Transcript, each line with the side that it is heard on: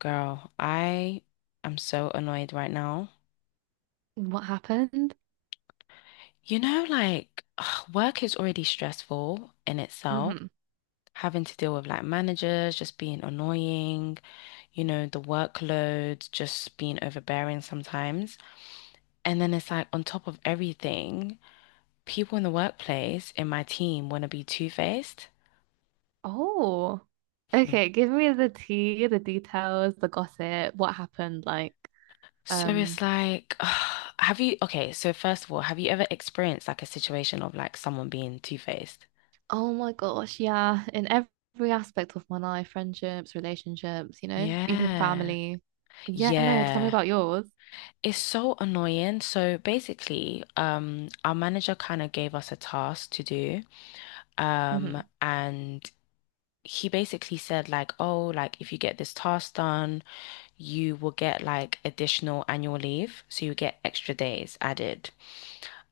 left: Girl, I am so annoyed right now.
right: What happened?
left: You know, like work is already stressful in itself,
right: Hmm.
left: having to deal with like managers just being annoying, you know, the workload just being overbearing sometimes. And then it's like on top of everything, people in the workplace in my team want to be two-faced.
right: Oh,
left: Hmm.
right: okay. Give me the tea, the details, the gossip. What happened?
left: So
right: Um,
left: it's like, okay, so first of all, have you ever experienced like a situation of like someone being two-faced?
right: oh my gosh, yeah. In every aspect of my life, friendships, relationships, you know, even
left: Yeah.
right: family. But yeah, no. Tell me
left: Yeah,
right: about yours.
left: it's so annoying. So basically, our manager kind of gave us a task to do. Um,
right: Hmm.
left: and he basically said like, oh, like if you get this task done, you will get like additional annual leave. So you get extra days added.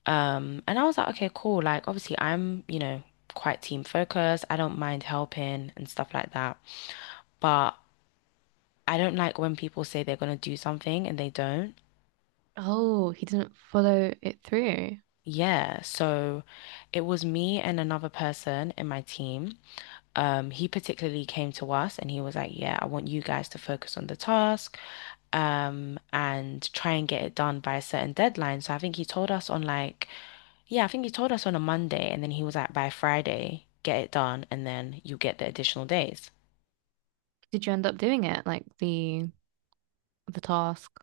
left: And I was like, okay, cool. Like obviously I'm, you know, quite team focused. I don't mind helping and stuff like that. But I don't like when people say they're gonna do something and they don't.
right: Oh, he didn't follow it through.
left: Yeah, so it was me and another person in my team. He particularly came to us and he was like, "Yeah, I want you guys to focus on the task, and try and get it done by a certain deadline." So I think he told us on like, yeah, I think he told us on a Monday, and then he was like, "By Friday, get it done, and then you get the additional days."
right: Did you end up doing it? Like the task?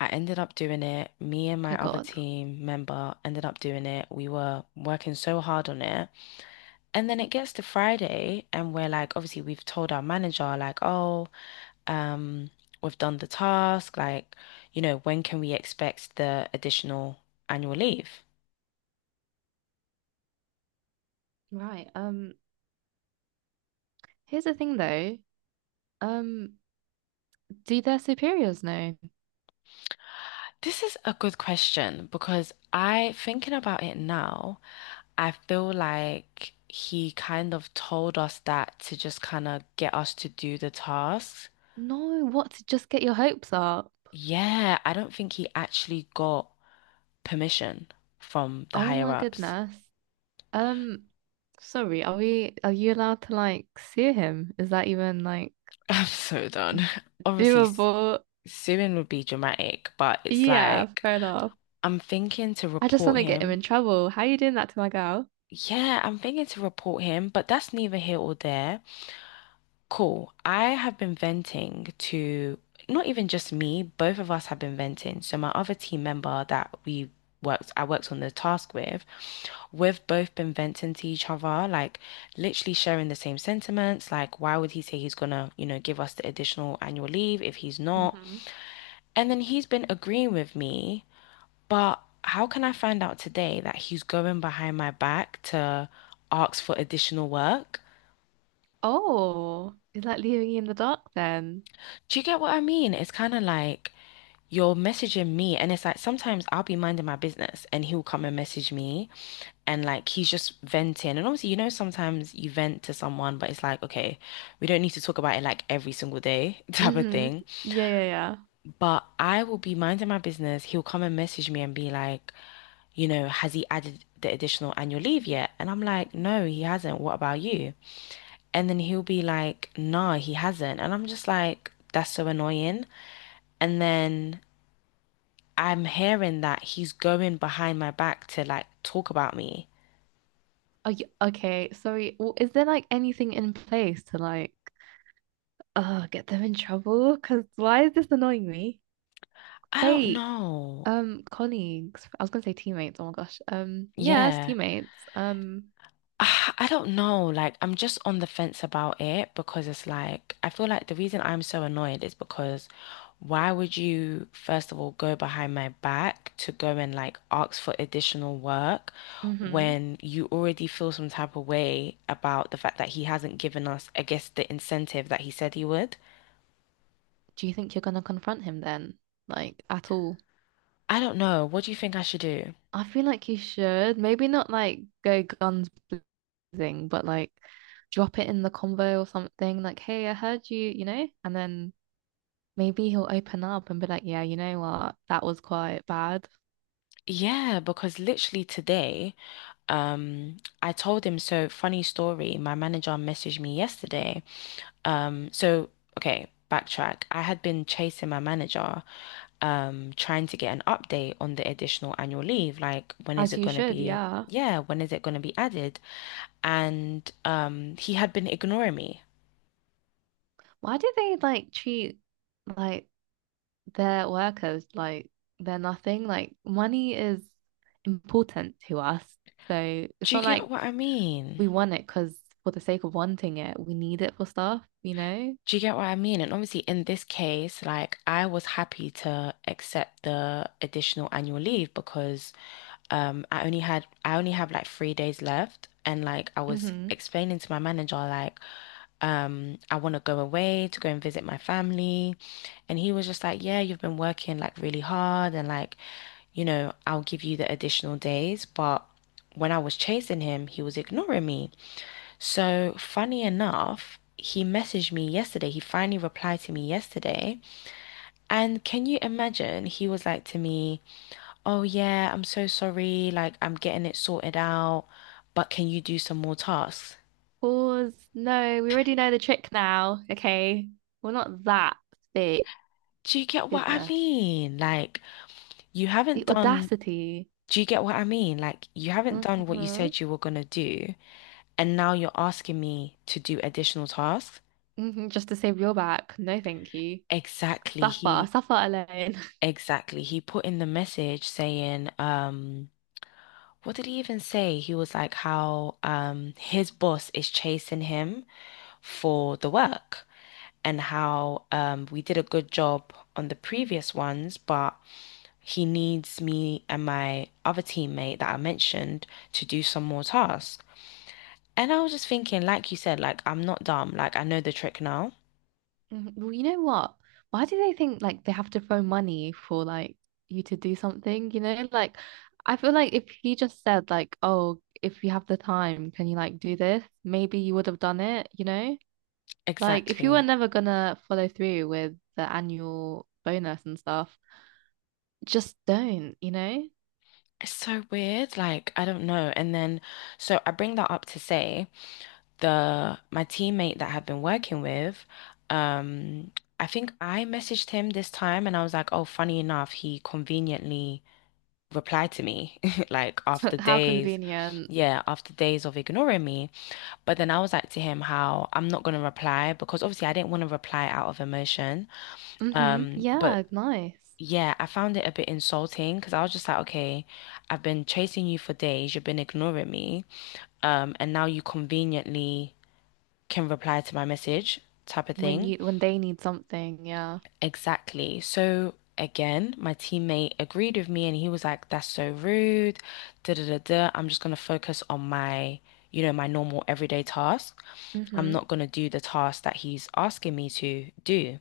left: I ended up doing it. Me and
right: Oh
left: my other
right: God.
left: team member ended up doing it. We were working so hard on it. And then it gets to Friday, and we're like, obviously, we've told our manager, like, oh, um, we've done the task. Like, you know, when can we expect the additional annual leave?
right: Right. Here's the thing, though. Um. Do their superiors know?
left: This is a good question because thinking about it now, I feel like he kind of told us that to just kind of get us to do the tasks.
right: No, what, to just get your hopes up?
left: Yeah, I don't think he actually got permission from the
right: Oh
left: higher
right: my
left: ups.
right: goodness. Um, sorry, are you allowed to like sue him? Is that even like
left: I'm so done. Obviously,
right: doable?
left: suing would be dramatic, but it's
right: Yeah,
left: like
right: fair enough.
left: I'm thinking to
right: I just want
left: report
right: to get him
left: him.
right: in trouble. How are you doing that to my girl?
left: Yeah, I'm thinking to report him, but that's neither here or there. Cool. I have been venting to not even just me, both of us have been venting. So my other team member that I worked on the task with, we've both been venting to each other, like literally sharing the same sentiments. Like, why would he say he's gonna, you know, give us the additional annual leave if he's not?
right: Mm-hmm.
left: And then he's been agreeing with me. But how can I find out today that he's going behind my back to ask for additional work?
right: Oh, is that leaving you in the dark then?
left: Do you get what I mean? It's kind of like you're messaging me, and it's like sometimes I'll be minding my business and he'll come and message me, and like he's just venting. And obviously, you know, sometimes you vent to someone, but it's like, okay, we don't need to talk about it like every single day type of
right: Mm-hmm.
left: thing.
right: Yeah, yeah, yeah.
left: But I will be minding my business. He'll come and message me and be like, you know, has he added the additional annual leave yet? And I'm like, no, he hasn't. What about you? And then he'll be like, nah, he hasn't. And I'm just like, that's so annoying. And then I'm hearing that he's going behind my back to like talk about me.
right: Okay, sorry. Well, is there like anything in place to like get them in trouble? Because why is this annoying me?
left: I don't
right: Fate.
left: know.
right: Colleagues. I was gonna say teammates. Oh my gosh. Yes,
left: Yeah.
right: teammates.
left: Ah, I don't know. Like, I'm just on the fence about it because it's like, I feel like the reason I'm so annoyed is because why would you, first of all, go behind my back to go and like ask for additional work
right: Hmm
left: when you already feel some type of way about the fact that he hasn't given us, I guess, the incentive that he said he would?
right: Do you think you're gonna confront him then? Like at all?
left: I don't know. What do you think I should do?
right: I feel like you should. Maybe not like go guns blazing, but like drop it in the convo or something. Like, hey, I heard you, you know? And then maybe he'll open up and be like, yeah, you know what? That was quite bad.
left: Yeah, because literally today, I told him, so funny story, my manager messaged me yesterday. So okay, backtrack. I had been chasing my manager, trying to get an update on the additional annual leave. Like, when is
right: As
left: it
right: you
left: going to
right: should,
left: be?
right: yeah.
left: Yeah, when is it going to be added? And he had been ignoring me.
right: Why do they like treat like they're workers, like they're nothing. Like money is important to us. So it's
left: Do you
right: not
left: get
right: like
left: what I mean?
right: we want it because for the sake of wanting it, we need it for stuff, you know?
left: Do you get what I mean? And obviously, in this case, like I was happy to accept the additional annual leave because I only have like 3 days left, and like I was
right: Mm-hmm.
left: explaining to my manager, like. I want to go away to go and visit my family. And he was just like, yeah, you've been working like really hard and like, you know, I'll give you the additional days. But when I was chasing him, he was ignoring me. So funny enough, he messaged me yesterday. He finally replied to me yesterday. And can you imagine? He was like to me, oh, yeah, I'm so sorry. Like, I'm getting it sorted out. But can you do some more tasks?
right: Pause. No, we already know the trick now. Okay. We're not that big.
left: Do you get what I
right: Goodness.
left: mean? Like, you haven't
right: The
left: done
right: audacity.
left: Do you get what I mean? Like, you haven't done what you
right: Mm-hmm.
left: said you were going to do, and now you're asking me to do additional tasks.
right: Mm-hmm. Just to save your back. No, thank you.
left: Exactly.
right: Suffer. Suffer alone.
left: He put in the message saying, what did he even say? He was like how his boss is chasing him for the work and how we did a good job on the previous ones, but he needs me and my other teammate that I mentioned to do some more tasks. And I was just thinking, like you said, like I'm not dumb. Like I know the trick now.
right: Mhm. Well, you know what? Why do they think like they have to throw money for like you to do something? You know, like I feel like if he just said like, "Oh, if you have the time, can you like do this?" Maybe you would have done it, you know? Like if you were
left: Exactly.
right: never gonna follow through with the annual bonus and stuff, just don't, you know?
left: It's so weird. Like I don't know. And then so I bring that up to say the my teammate that I've been working with, um, I think I messaged him this time and I was like, oh, funny enough, he conveniently replied to me like after
right: How
left: days,
right: convenient.
left: yeah, after days of ignoring me. But then I was like to him how I'm not gonna reply because obviously I didn't want to reply out of emotion.
right: Mm-hmm.
left: But
right: Yeah, nice.
left: yeah, I found it a bit insulting because I was just like, okay, I've been chasing you for days, you've been ignoring me, and now you conveniently can reply to my message type of
right: When
left: thing.
right: you when they need something, yeah.
left: Exactly. So again, my teammate agreed with me and he was like, that's so rude, da da da da. I'm just gonna focus on my, you know, my normal everyday task. I'm
right: Mm-hmm.
left: not gonna do the task that he's asking me to do,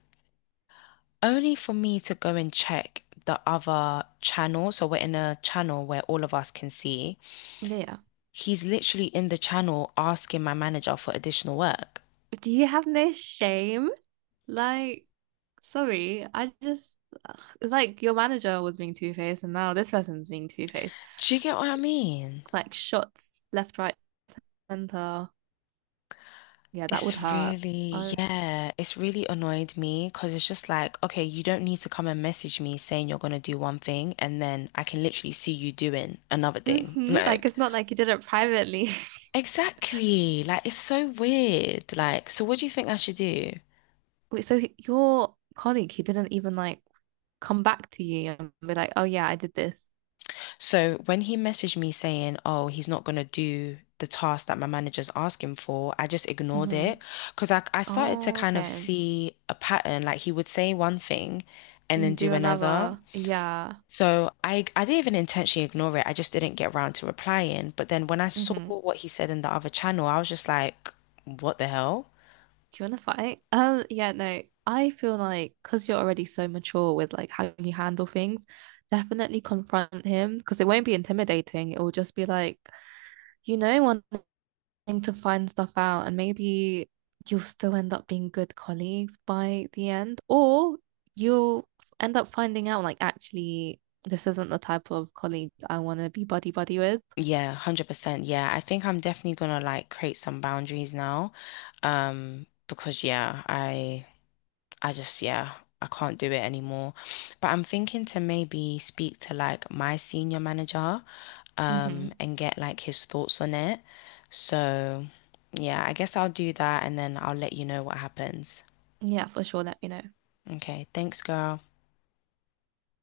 left: only for me to go and check the other channel. So we're in a channel where all of us can see.
right: Yeah, yeah.
left: He's literally in the channel asking my manager for additional work.
right: Do you have no shame? Like, sorry, I just, ugh, it's like your manager was being two-faced and now this person's being two-faced.
left: Do you get what I mean?
right: Like shots left, right, center. Yeah, that would
left: It's
right: hurt.
left: really,
right: I've
left: yeah, it's really annoyed me because it's just like, okay, you don't need to come and message me saying you're going to do one thing and then I can literally see you doing another thing.
right: hmm Like
left: Like,
right: it's not like he did it privately.
left: exactly. Like, it's so weird. Like, so what do you think I should do?
right: Wait, so your colleague, he didn't even like come back to you and be like, "Oh yeah, I did this."
left: So when he messaged me saying, "Oh, he's not gonna do the task that my manager's asking for," I just ignored
right: Mm-hmm.
left: it because I started to
right: Oh,
left: kind of
right: okay.
left: see a pattern. Like he would say one thing and then
right: And do
left: do another.
right: another. Yeah.
left: So I didn't even intentionally ignore it. I just didn't get around to replying. But then when I saw
right: Mm-hmm.
left: what he said in the other channel, I was just like, "What the hell?"
right: Do you want to fight? Yeah, no. I feel like because you're already so mature with like how you handle things, definitely confront him because it won't be intimidating. It will just be like, you know, wanting to find stuff out, and maybe you'll still end up being good colleagues by the end, or you'll end up finding out like actually this isn't the type of colleague I want to be buddy buddy with.
left: Yeah, 100%. Yeah, I think I'm definitely gonna like create some boundaries now. Because yeah, I. I just, yeah, I can't do it anymore. But I'm thinking to maybe speak to like my senior manager,
right: Hmm.
left: and get like his thoughts on it. So, yeah, I guess I'll do that and then I'll let you know what happens.
right: Yeah, for sure. Let me know.
left: Okay, thanks, girl.